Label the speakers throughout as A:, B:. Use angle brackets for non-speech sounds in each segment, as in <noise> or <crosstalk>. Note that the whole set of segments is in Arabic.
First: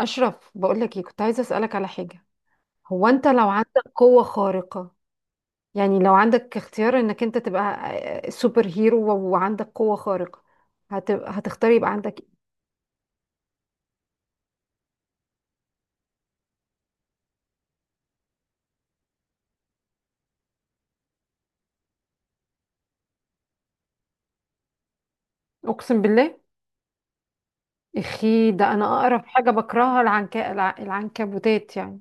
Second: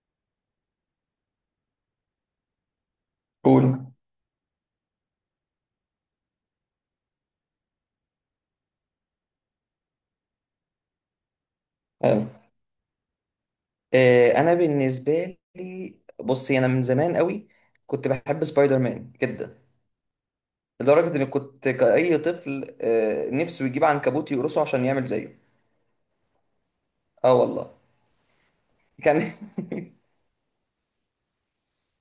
A: أشرف، بقولك ايه، كنت عايزة أسألك على حاجة. هو أنت لو عندك
B: قول.
A: قوة خارقة، يعني لو عندك اختيار إنك أنت تبقى سوبر هيرو وعندك قوة خارقة، هتبقى هتختار يبقى عندك
B: حلو.
A: ايه؟
B: انا بالنسبه لي، بصي، انا من زمان قوي كنت بحب سبايدر مان جدا، لدرجه اني كنت كاي طفل نفسه يجيب عنكبوت يقرصه عشان يعمل زيه.
A: أقسم بالله،
B: اه والله.
A: اخي ده أنا
B: كان
A: أقرب حاجة
B: <laughs>
A: بكرهها العنكبوتات يعني.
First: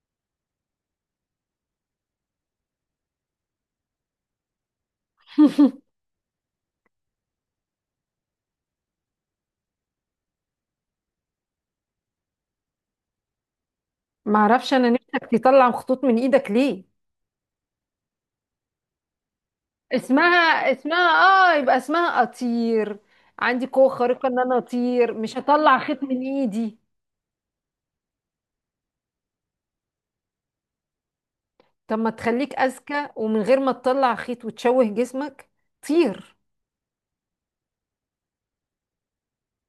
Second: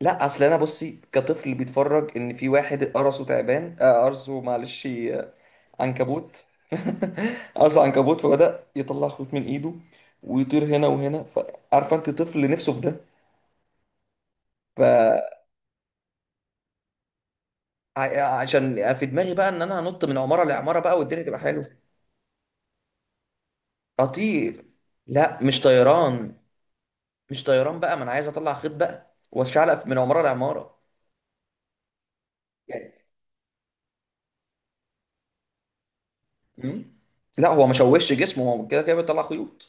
B: لا اصل انا بصي كطفل بيتفرج ان في واحد قرصه تعبان، قرصه، معلش،
A: <laughs>
B: عنكبوت. <laughs> قرصه عنكبوت فبدأ يطلع خيط من ايده ويطير هنا وهنا، فعارفه انت طفل نفسه في
A: معرفش أنا، نفسك
B: ده.
A: تطلع خطوط من إيدك ليه؟
B: عشان في دماغي بقى ان انا هنط من عماره
A: اسمها
B: لعماره بقى
A: اسمها
B: والدنيا تبقى
A: اه، يبقى
B: حلوه.
A: اسمها أطير، عندي قوة خارقة إن أنا
B: اطير؟
A: أطير، مش
B: لا، مش
A: هطلع خيط من
B: طيران
A: إيدي.
B: مش طيران بقى. ما انا عايز اطلع خيط بقى واشعلق من عماره لعماره
A: طب ما تخليك
B: يعني.
A: اذكى ومن غير ما تطلع خيط وتشوه جسمك، طير.
B: مم. لا هو ما شوش جسمه، هو كده كده بيطلع خيوط.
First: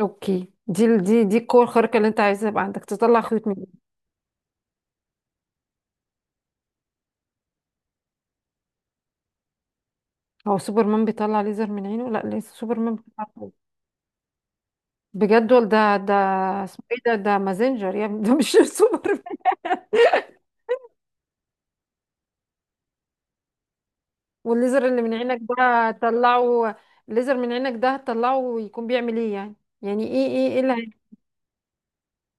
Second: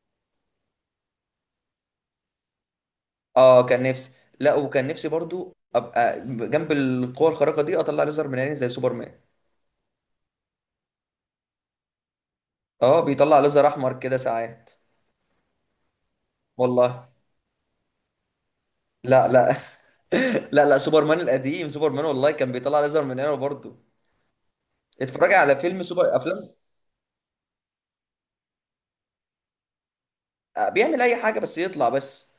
A: اوكي، دي ال- دي دي القوه الخارقه اللي انت عايزها يبقى عندك تطلع خيط من
B: اه
A: ايدك.
B: كان نفسي. لا، وكان نفسي برضو، ابقى جنب القوه الخارقه دي، اطلع ليزر من عيني زي سوبرمان.
A: هو سوبرمان بيطلع ليزر من عينه؟ لا، ليس سوبرمان
B: اه
A: بيطلع
B: بيطلع
A: خيط.
B: ليزر احمر كده ساعات.
A: بجد؟ ولا ده اسمه ايه،
B: والله.
A: ده مازنجر يا ابني، ده مش <laughs>
B: لا
A: سوبرمان.
B: لا. <laughs> لا لا، سوبرمان القديم، سوبرمان والله كان بيطلع ليزر من عينه برضو.
A: والليزر اللي من
B: اتفرج
A: عينك
B: على فيلم
A: ده
B: سوبر، افلام.
A: طلعه، الليزر من عينك ده هتطلعه يكون بيعمل ايه يعني؟ يعني ايه اللي
B: بيعمل اي حاجه، بس يطلع بس.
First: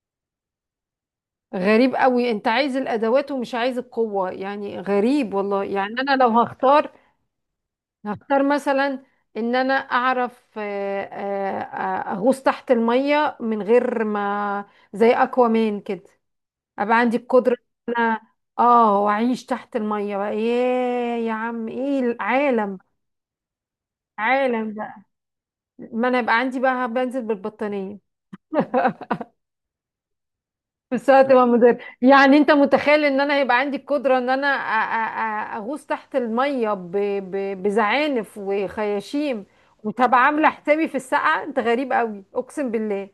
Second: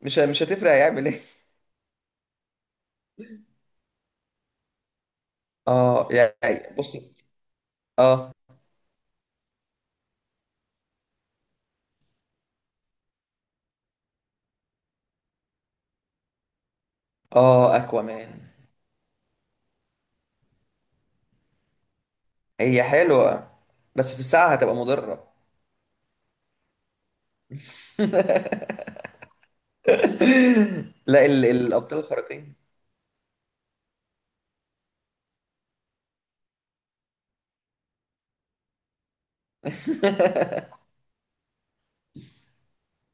B: مش هتفرق هيعمل ايه. <laughs>
A: غريب قوي، انت عايز الادوات ومش عايز القوه، يعني غريب والله. يعني
B: اه
A: انا لو
B: يعني
A: هختار،
B: بص. اه
A: هختار مثلا ان انا اعرف اغوص تحت المية من غير ما، زي اكوامان كده، ابقى عندي القدرة
B: اه،
A: ان انا،
B: اكوامان.
A: اه، واعيش تحت المية بقى. ياه يا عم، ايه العالم،
B: هي حلوه بس في الساعه
A: عالم
B: هتبقى
A: بقى.
B: مضره.
A: ما انا يبقى عندي بقى بنزل بالبطانية. <laughs>
B: <laughs>
A: بس
B: لا
A: هتبقى مدرب،
B: الابطال
A: يعني انت
B: الخارقين.
A: متخيل ان انا هيبقى عندي القدرة ان انا اغوص تحت المية بزعانف وخياشيم، وتبقى عاملة حسابي في السقعة. انت غريب قوي، اقسم بالله.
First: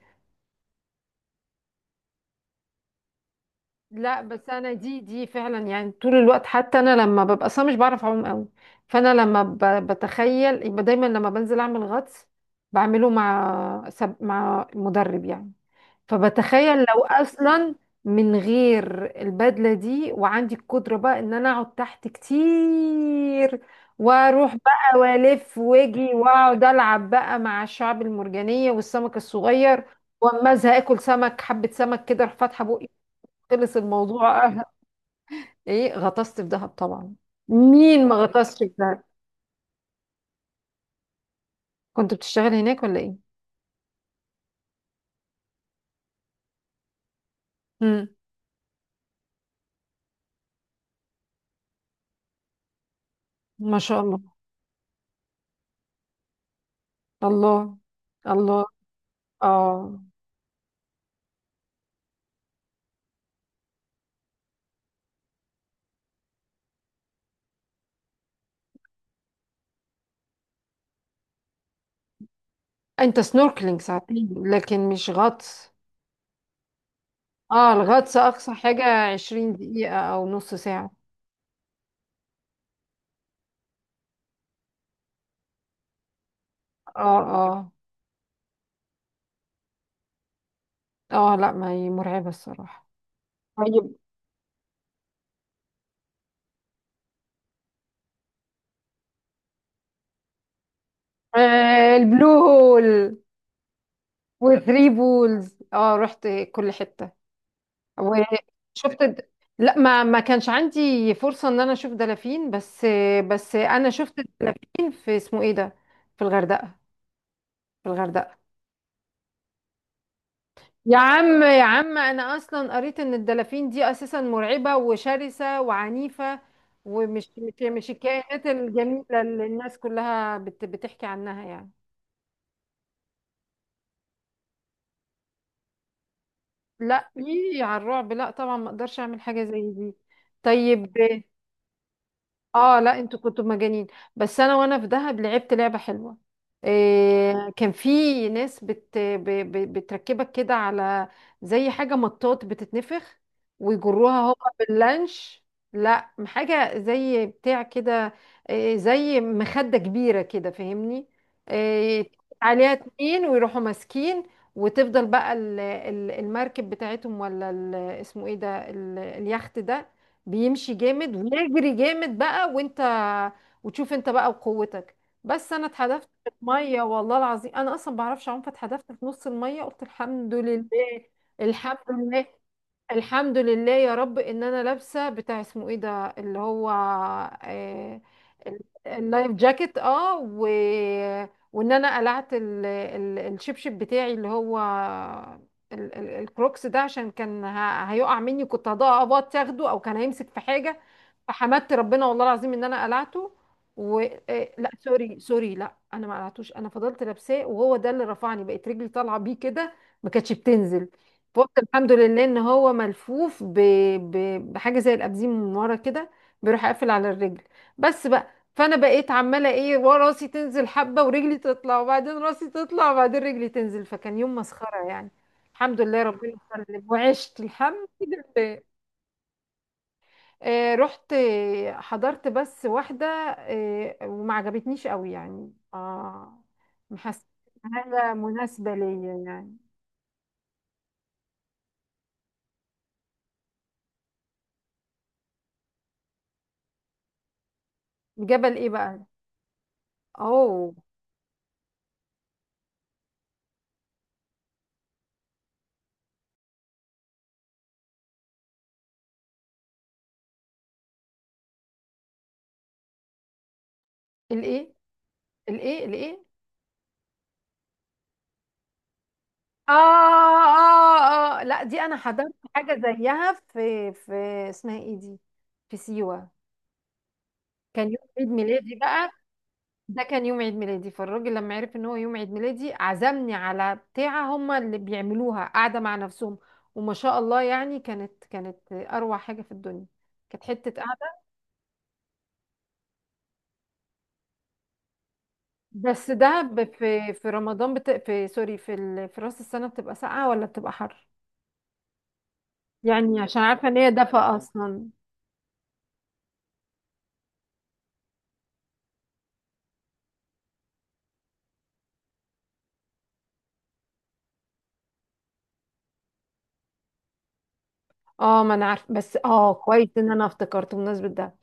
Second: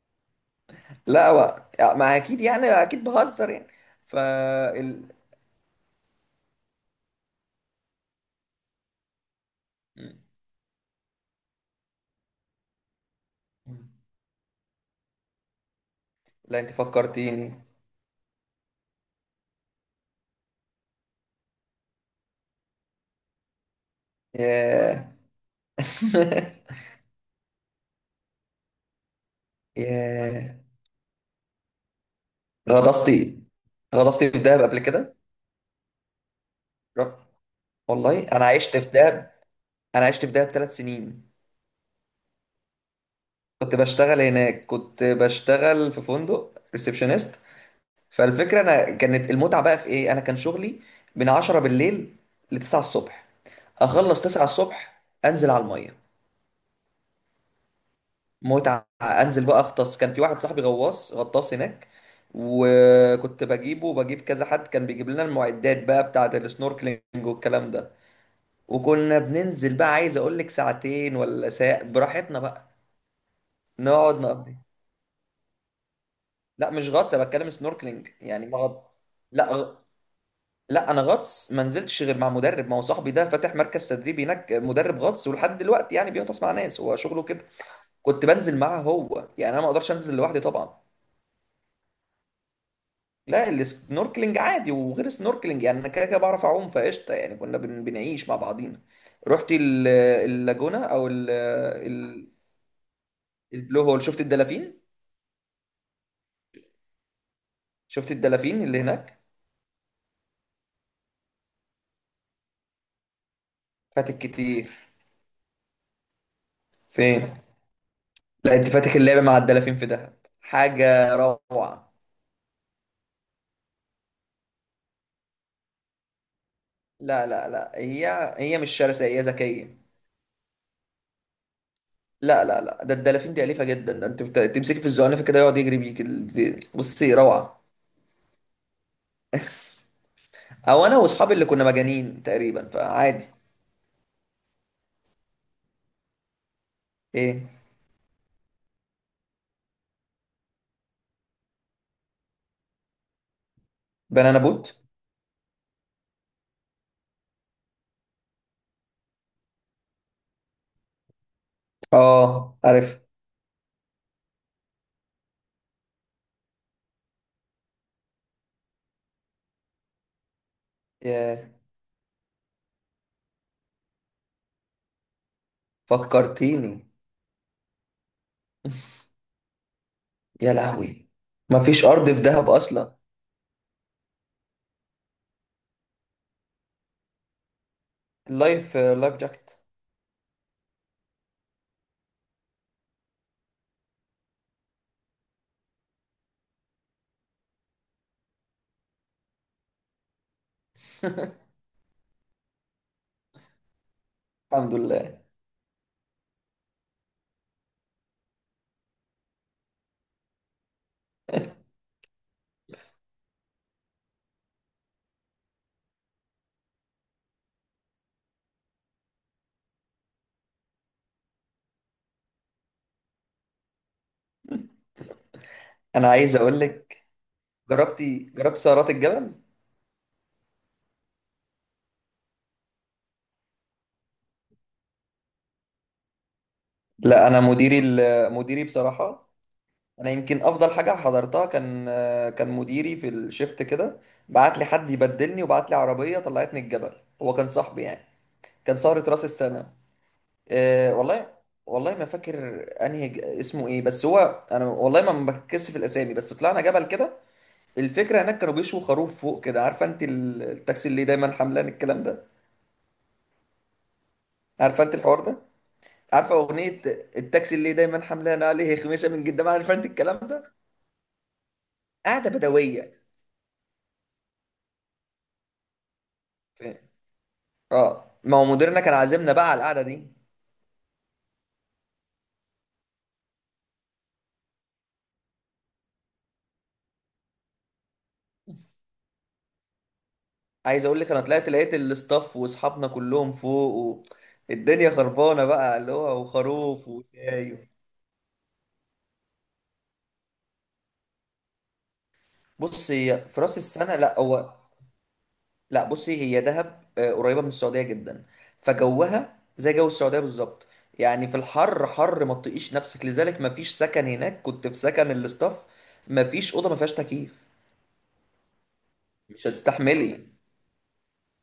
B: لا هو يعني، ما اكيد، يعني اكيد بهزر يعني. ف
A: لا بس انا دي
B: ال...
A: دي فعلا يعني طول الوقت، حتى انا لما ببقى، اصلا مش بعرف اعوم قوي، فانا لما بتخيل يبقى دايما، لما بنزل اعمل غطس بعمله مع مع مدرب يعني.
B: لا انت
A: فبتخيل لو
B: فكرتيني.
A: اصلا من غير البدله دي، وعندي القدره بقى ان انا اقعد تحت كتير، واروح بقى
B: ياه.
A: والف واجي واقعد
B: <laughs>
A: العب بقى مع الشعب المرجانيه والسمك الصغير، واما
B: ياه.
A: ازهق اكل سمك، حبه سمك كده اروح فاتحه بقي،
B: غطستي
A: خلص
B: غطستي في
A: الموضوع.
B: دهب
A: أه.
B: قبل كده؟
A: ايه، غطست في دهب
B: رحت.
A: طبعا، مين ما
B: والله انا
A: غطسش في
B: عشت في
A: دهب؟
B: دهب. انا عشت في دهب 3 سنين.
A: كنت بتشتغل هناك ولا ايه؟
B: كنت بشتغل هناك، كنت بشتغل في فندق ريسبشنست.
A: امم.
B: فالفكرة، أنا كانت المتعة بقى في إيه، أنا كان شغلي من 10 بالليل ل 9 الصبح.
A: ما شاء
B: أخلص
A: الله.
B: 9 الصبح أنزل على المية.
A: الله، الله.
B: متعة. أنزل بقى أغطس.
A: اه،
B: كان في واحد صاحبي غواص غطاس هناك، وكنت بجيبه وبجيب كذا حد كان بيجيب لنا المعدات بقى بتاعة السنوركلينج والكلام ده، وكنا بننزل بقى، عايز أقول لك ساعتين ولا ساعة براحتنا بقى،
A: انت سنوركلينج
B: نقعد
A: ساعتين
B: نقضي.
A: لكن مش غطس،
B: لا مش غطس، انا بتكلم
A: اه،
B: سنوركلينج
A: الغطس
B: يعني،
A: اقصى
B: ما
A: حاجة
B: غط...
A: عشرين
B: لا غ...
A: دقيقة او نص
B: لا
A: ساعة.
B: انا غطس ما نزلتش غير مع مدرب، ما هو صاحبي ده فاتح مركز تدريب هناك، مدرب غطس ولحد دلوقتي يعني بيغطس مع ناس، هو
A: اه
B: شغله كده.
A: اه
B: كنت بنزل معاه هو يعني، انا ما اقدرش انزل لوحدي طبعا.
A: اه، لا، ما هي مرعبة الصراحة.
B: لا
A: طيب.
B: السنوركلينج عادي، وغير السنوركلينج يعني انا كده كده بعرف اعوم فقشطه يعني، كنا بنعيش مع بعضينا. رحت اللاجونة، او
A: آه، البلو هول
B: البلو هول، شفت الدلافين
A: وثري بولز، اه رحت كل حتة.
B: شفت الدلافين اللي
A: وشفت
B: هناك.
A: لا، ما كانش عندي فرصة ان انا اشوف دلافين، بس بس انا
B: فاتك
A: شفت
B: كتير.
A: الدلافين في اسمه ايه ده، في الغردقة،
B: فين؟
A: في الغردقة.
B: لا انت فاتك اللعبة مع الدلافين في دهب،
A: يا
B: حاجة
A: عم، يا
B: روعة.
A: عم، انا اصلا قريت ان الدلافين دي اساسا مرعبة وشرسة وعنيفة،
B: لا
A: ومش
B: لا
A: مش
B: لا،
A: مش
B: هي
A: الكائنات
B: هي مش شرسة،
A: الجميلة
B: هي
A: اللي الناس
B: ذكية.
A: كلها بتحكي عنها يعني.
B: لا لا لا، ده الدلافين دي أليفة جدا، ده انت تمسكي في الزعنفة كده يقعد يجري بيك،
A: لا
B: بصي، روعة.
A: ايه على الرعب، لا طبعا ما اقدرش اعمل حاجة زي دي.
B: او
A: طيب.
B: انا واصحابي اللي كنا مجانين تقريبا،
A: اه، لا، انتوا
B: فعادي.
A: كنتوا مجانين. بس انا، وانا في دهب، لعبت لعبة حلوة،
B: ايه،
A: إيه، كان في ناس بتركبك كده على زي حاجة مطاط بتتنفخ، ويجروها هما
B: بنانا بوت.
A: باللانش، لا حاجة زي بتاع كده، إيه، زي مخدة كبيرة كده، فاهمني؟ إيه،
B: اه
A: عليها
B: عارف.
A: اتنين ويروحوا ماسكين، وتفضل بقى المركب بتاعتهم، ولا اسمه ايه ده، اليخت ده، بيمشي جامد
B: يا
A: ويجري جامد بقى، وانت، وتشوف انت بقى وقوتك. بس انا اتحدفت في الميه،
B: فكرتيني.
A: والله العظيم انا اصلا بعرفش اعوم، فاتحدفت في نص الميه، قلت الحمد
B: يا
A: لله.
B: لهوي،
A: <laughs> الحمد
B: مفيش ارض في
A: لله.
B: دهب اصلا.
A: الحمد لله يا رب ان انا لابسه بتاع اسمه ايه ده، اللي هو، آه، ال-
B: اللايف
A: اللايف
B: جاكيت.
A: جاكيت، اه، وان انا قلعت الشبشب بتاعي اللي هو الكروكس ده، عشان كان هيقع مني، كنت هضبط تاخده، او كان هيمسك في حاجه،
B: <laughs>
A: فحمدت ربنا والله العظيم ان انا قلعته. و... آه، لا
B: الحمد
A: سوري
B: لله.
A: سوري، لا انا ما قلعتوش، انا فضلت لابساه وهو ده اللي رفعني، بقت رجلي طالعه بيه كده، ما كانتش بتنزل، فقلت الحمد لله ان هو ملفوف ب... بحاجه زي الابزيم من ورا كده، بيروح قافل على الرجل، بس بقى. فانا بقيت عماله ايه، ورا راسي تنزل حبه ورجلي تطلع، وبعدين راسي تطلع وبعدين رجلي تنزل، فكان يوم مسخره يعني. الحمد لله
B: انا
A: ربنا
B: عايز اقول
A: سلم
B: لك،
A: وعشت الحمد
B: جربت
A: لله.
B: سهرات الجبل؟
A: آه رحت، حضرت بس واحده، آه، وما عجبتنيش قوي يعني، اه، محس
B: لا انا، مديري
A: حاجه
B: مديري
A: مناسبه ليا
B: بصراحه،
A: يعني.
B: انا يمكن افضل حاجه حضرتها، كان مديري في الشفت كده بعت لي حد يبدلني وبعت لي عربيه طلعتني الجبل، هو كان صاحبي يعني.
A: جبل ايه
B: كان
A: بقى؟
B: سهره راس السنه.
A: اوه.
B: أه والله. والله ما فاكر انهي اسمه ايه بس هو، انا والله ما بركزش في الاسامي، بس طلعنا جبل كده. الفكره هناك كانوا بيشوا خروف فوق كده، عارفه انت التاكسي اللي دايما حملان الكلام ده،
A: الايه؟
B: عارفه انت الحوار ده،
A: الايه؟ الايه؟
B: عارفه اغنيه التاكسي اللي دايما حملان عليه خميسه من جدا،
A: آه،
B: عارفه انت الكلام ده،
A: اه اه، لا دي انا
B: قعده
A: حضرت حاجه
B: بدويه.
A: زيها في اسمها ايه دي، في سيوه،
B: ف-
A: كان يوم
B: اه
A: عيد
B: ما هو
A: ميلادي
B: مديرنا كان
A: بقى،
B: عازمنا بقى على القعده
A: ده
B: دي.
A: كان يوم عيد ميلادي، فالراجل لما عرف ان هو يوم عيد ميلادي عزمني على بتاعه هما اللي بيعملوها قاعده مع نفسهم، وما شاء الله يعني، كانت اروع حاجه في الدنيا، كانت حته
B: عايز اقول لك، انا
A: قاعده.
B: طلعت لقيت الاستاف واصحابنا كلهم فوق، الدنيا خربانه بقى، اللي
A: بس
B: هو
A: ده
B: وخروف
A: في
B: وشاي.
A: رمضان، في سوري في راس السنه بتبقى ساقعه ولا بتبقى حر؟
B: بص
A: يعني
B: هي
A: عشان
B: في راس
A: عارفه ان هي
B: السنه، لا
A: دفا
B: هو،
A: اصلا.
B: لا بصي، هي دهب قريبه من السعوديه جدا، فجوها زي جو السعوديه بالظبط، يعني في الحر حر ما تطيقيش نفسك، لذلك ما فيش سكن هناك. كنت في سكن الاستاف، ما فيش اوضه ما فيهاش تكييف،
A: اه ما انا عارفه، بس
B: مش
A: اه، كويس ان انا
B: هتستحملي.
A: افتكرت بمناسبة ده،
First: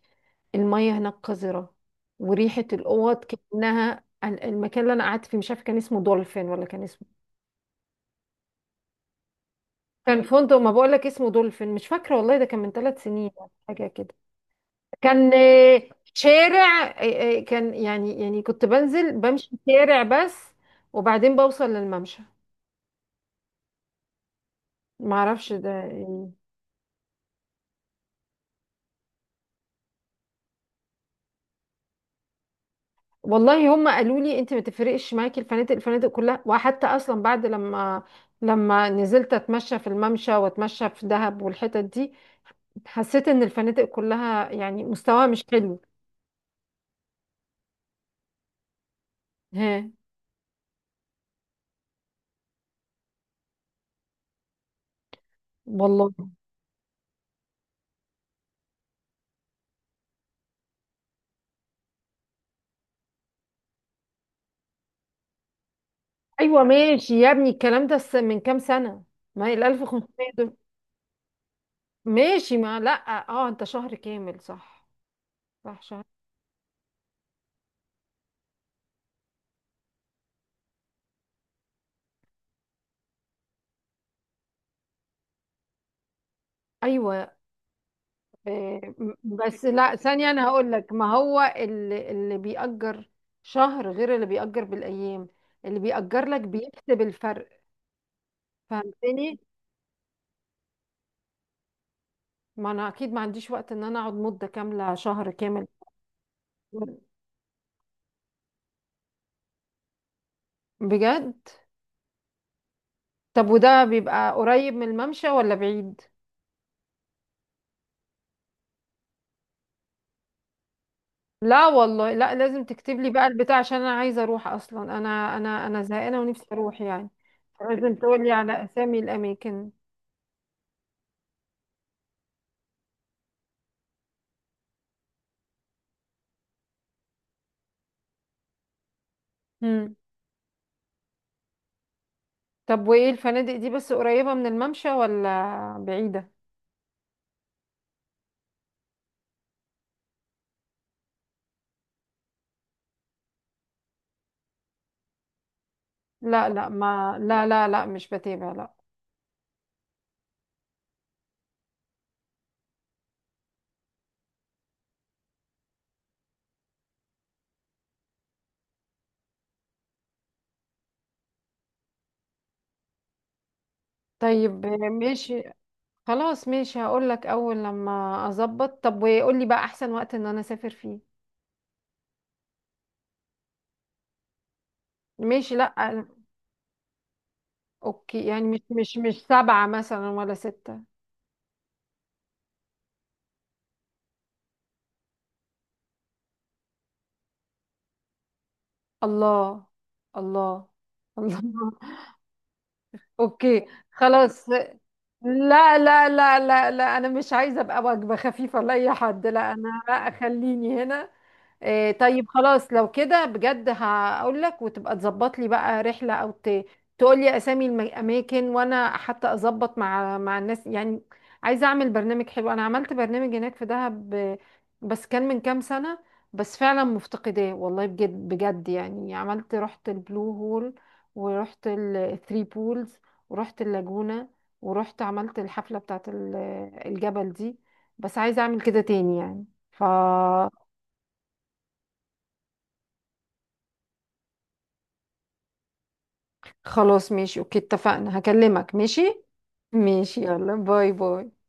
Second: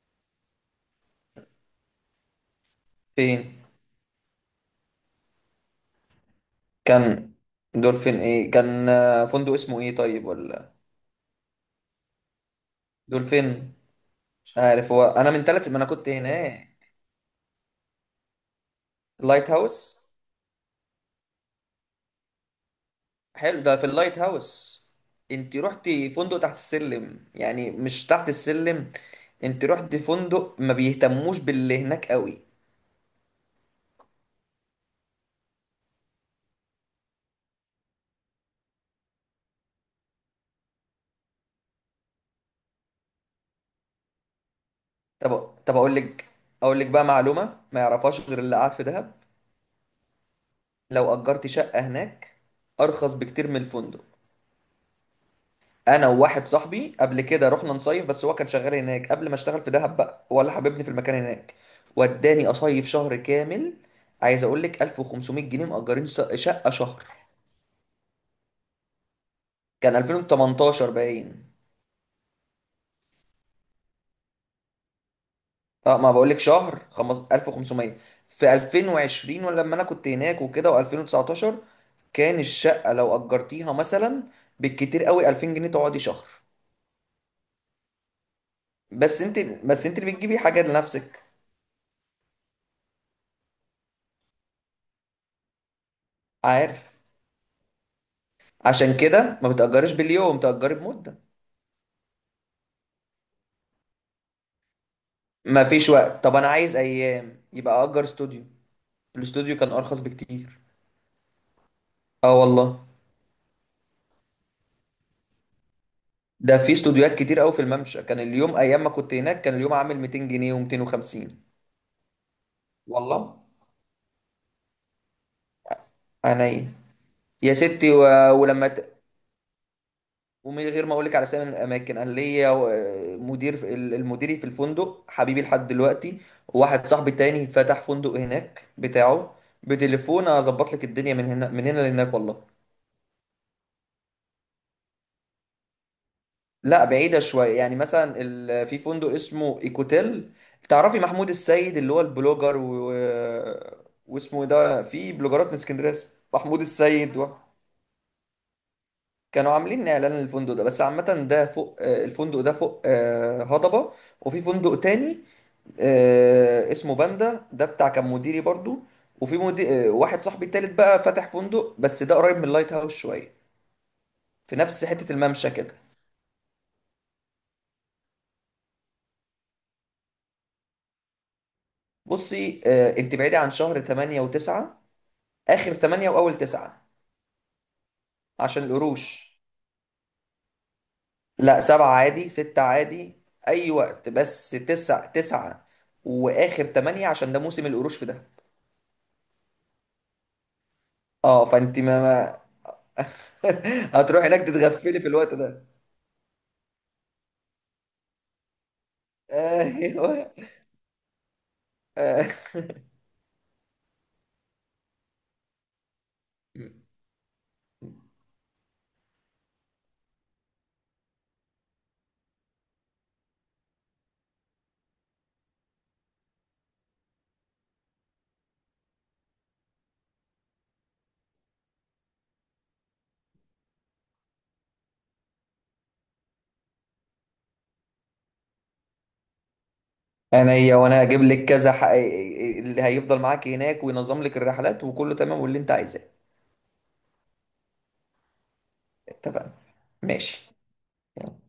A: المية هناك قذرة، وريحة الاوض
B: فين
A: كأنها، المكان اللي انا قعدت فيه، مش عارفه كان اسمه دولفين، ولا كان اسمه،
B: كان؟ دولفين؟ ايه، كان فندق اسمه ايه،
A: كان
B: طيب
A: فندق، ما
B: ولا
A: بقول لك اسمه دولفين مش فاكرة والله، ده كان من ثلاث سنين ولا
B: دولفين؟
A: حاجة كده.
B: مش عارف هو، انا
A: كان
B: من ثلاث ما انا كنت هناك.
A: شارع، كان يعني، يعني كنت بنزل بمشي
B: لايت
A: شارع
B: هاوس.
A: بس، وبعدين بوصل للممشى،
B: حلو ده، في اللايت هاوس.
A: ما اعرفش
B: انت
A: ده
B: رحتي
A: يعني.
B: فندق تحت السلم يعني، مش تحت السلم، انت رحتي فندق ما بيهتموش باللي هناك قوي.
A: والله هم قالوا لي انت ما تفرقش معاكي الفنادق، الفنادق كلها، وحتى اصلا بعد لما، لما نزلت اتمشى في الممشى واتمشى في دهب والحتت دي، حسيت ان الفنادق كلها يعني مستواها مش
B: طب طب
A: حلو.
B: اقول لك بقى معلومة ما يعرفهاش غير اللي قاعد في دهب،
A: ها.
B: لو اجرتي شقة هناك ارخص بكتير من الفندق. انا
A: والله.
B: وواحد صاحبي قبل كده رحنا نصيف، بس هو كان شغال هناك قبل ما اشتغل في دهب بقى، هو اللي حببني في المكان هناك، وداني اصيف شهر كامل. عايز اقول لك، 1500 جنيه مأجرين
A: ايوه
B: شقة شهر.
A: ماشي يا ابني، الكلام ده من كام سنه، ما هي ال
B: كان
A: 1500 دول،
B: 2018 باين.
A: ماشي ما لا، اه انت شهر كامل صح؟ صح،
B: اه
A: شهر،
B: ما بقول لك شهر 1500، في 2020 ولا لما انا كنت هناك وكده، و2019، كان الشقة لو أجرتيها مثلا بالكتير قوي 2000 جنيه تقعدي شهر.
A: ايوه. إيه،
B: بس انت
A: بس
B: بس
A: لا
B: انت اللي
A: ثانية،
B: بتجيبي
A: أنا
B: حاجة
A: هقول لك، ما
B: لنفسك.
A: هو اللي بيأجر شهر غير اللي بيأجر بالأيام، اللي بيأجر لك
B: عارف،
A: بيكسب الفرق،
B: عشان
A: فهمتني؟
B: كده ما بتأجرش باليوم، تأجري بمدة.
A: ما أنا أكيد ما عنديش وقت إن أنا أقعد مدة كاملة شهر
B: ما
A: كامل.
B: فيش وقت؟ طب انا عايز ايام، يبقى اجر استوديو. الاستوديو كان ارخص بكتير.
A: بجد؟
B: اه والله.
A: طب وده بيبقى قريب من الممشى ولا بعيد؟
B: ده في استوديوهات كتير قوي في الممشى، كان اليوم، ايام ما كنت هناك، كان اليوم عامل 200 جنيه و250.
A: لا والله، لا، لازم تكتب لي بقى
B: والله
A: البتاع، عشان أنا عايزة أروح، أصلا أنا زهقانة ونفسي
B: عينيا،
A: أروح يعني.
B: يا ستي،
A: لازم تقول لي على
B: ولما ت...
A: أسامي الأماكن.
B: ومن غير ما اقول لك على اسامي الاماكن، انا ليا مدير المديري في الفندق حبيبي لحد دلوقتي، وواحد صاحبي تاني فتح فندق هناك بتاعه، بتليفون اظبط لك الدنيا، من هنا لهناك والله.
A: طب وايه الفنادق دي، بس قريبة من الممشى ولا بعيدة؟
B: لا بعيدة شوية يعني، مثلا في فندق اسمه ايكوتيل، تعرفي محمود السيد اللي هو البلوجر واسمه إيه ده، في بلوجرات من اسكندرية اسمه
A: لا
B: محمود
A: لا،
B: السيد،
A: ما لا لا لا، مش بتابع، لا.
B: كانوا عاملين اعلان للفندق ده، بس عامة ده فوق الفندق ده فوق هضبة. وفي فندق تاني اسمه باندا، ده بتاع كان مديري برضو. وفي مدير واحد صاحبي التالت بقى فاتح فندق، بس ده قريب من اللايت هاوس شوية، في
A: طيب
B: نفس حتة
A: ماشي.
B: الممشى كده.
A: خلاص ماشي، هقول لك اول لما اظبط. طب وقول لي بقى احسن وقت ان انا اسافر فيه.
B: بصي انت بعيدة عن شهر 8 و9،
A: ماشي، لا.
B: اخر تمانية واول تسعة،
A: اوكي، يعني مش
B: عشان
A: مش
B: القروش.
A: سبعة مثلا ولا ستة؟
B: لا سبعة عادي، ستة عادي، اي وقت، بس تسعة تسعة واخر تمانية، عشان ده موسم القروش في ده.
A: الله، الله،
B: اه
A: الله.
B: فانت ما
A: <laughs> اوكي،
B: <laughs> هتروح هناك
A: خلاص.
B: تتغفلي في الوقت ده.
A: لا لا لا لا لا، انا مش عايزه ابقى وجبه خفيفه لاي حد، لا انا، لا،
B: ايوه.
A: خليني هنا. إيه
B: <laughs>
A: طيب
B: آه.
A: خلاص، لو كده بجد هقول لك، وتبقى تظبط لي بقى رحله او تقول لي اسامي الاماكن، وانا حتى اظبط مع الناس يعني، عايزه اعمل برنامج حلو، انا عملت برنامج هناك في دهب، آه، بس كان من كام سنه، بس فعلا مفتقداه والله، بجد بجد يعني، عملت، رحت البلو هول، ورحت الثري بولز، ورحت اللاجونة، ورحت عملت الحفلة بتاعت الجبل دي، بس عايزة اعمل كده تاني يعني. ف،
B: انا، هي وانا اجيب لك كذا اللي هيفضل معاك هناك وينظم لك الرحلات وكله تمام واللي انت عايزاه.
A: خلاص ماشي، اوكي اتفقنا، هكلمك، ماشي.
B: اتفقنا.
A: ماشي،
B: ماشي.
A: يلا باي باي.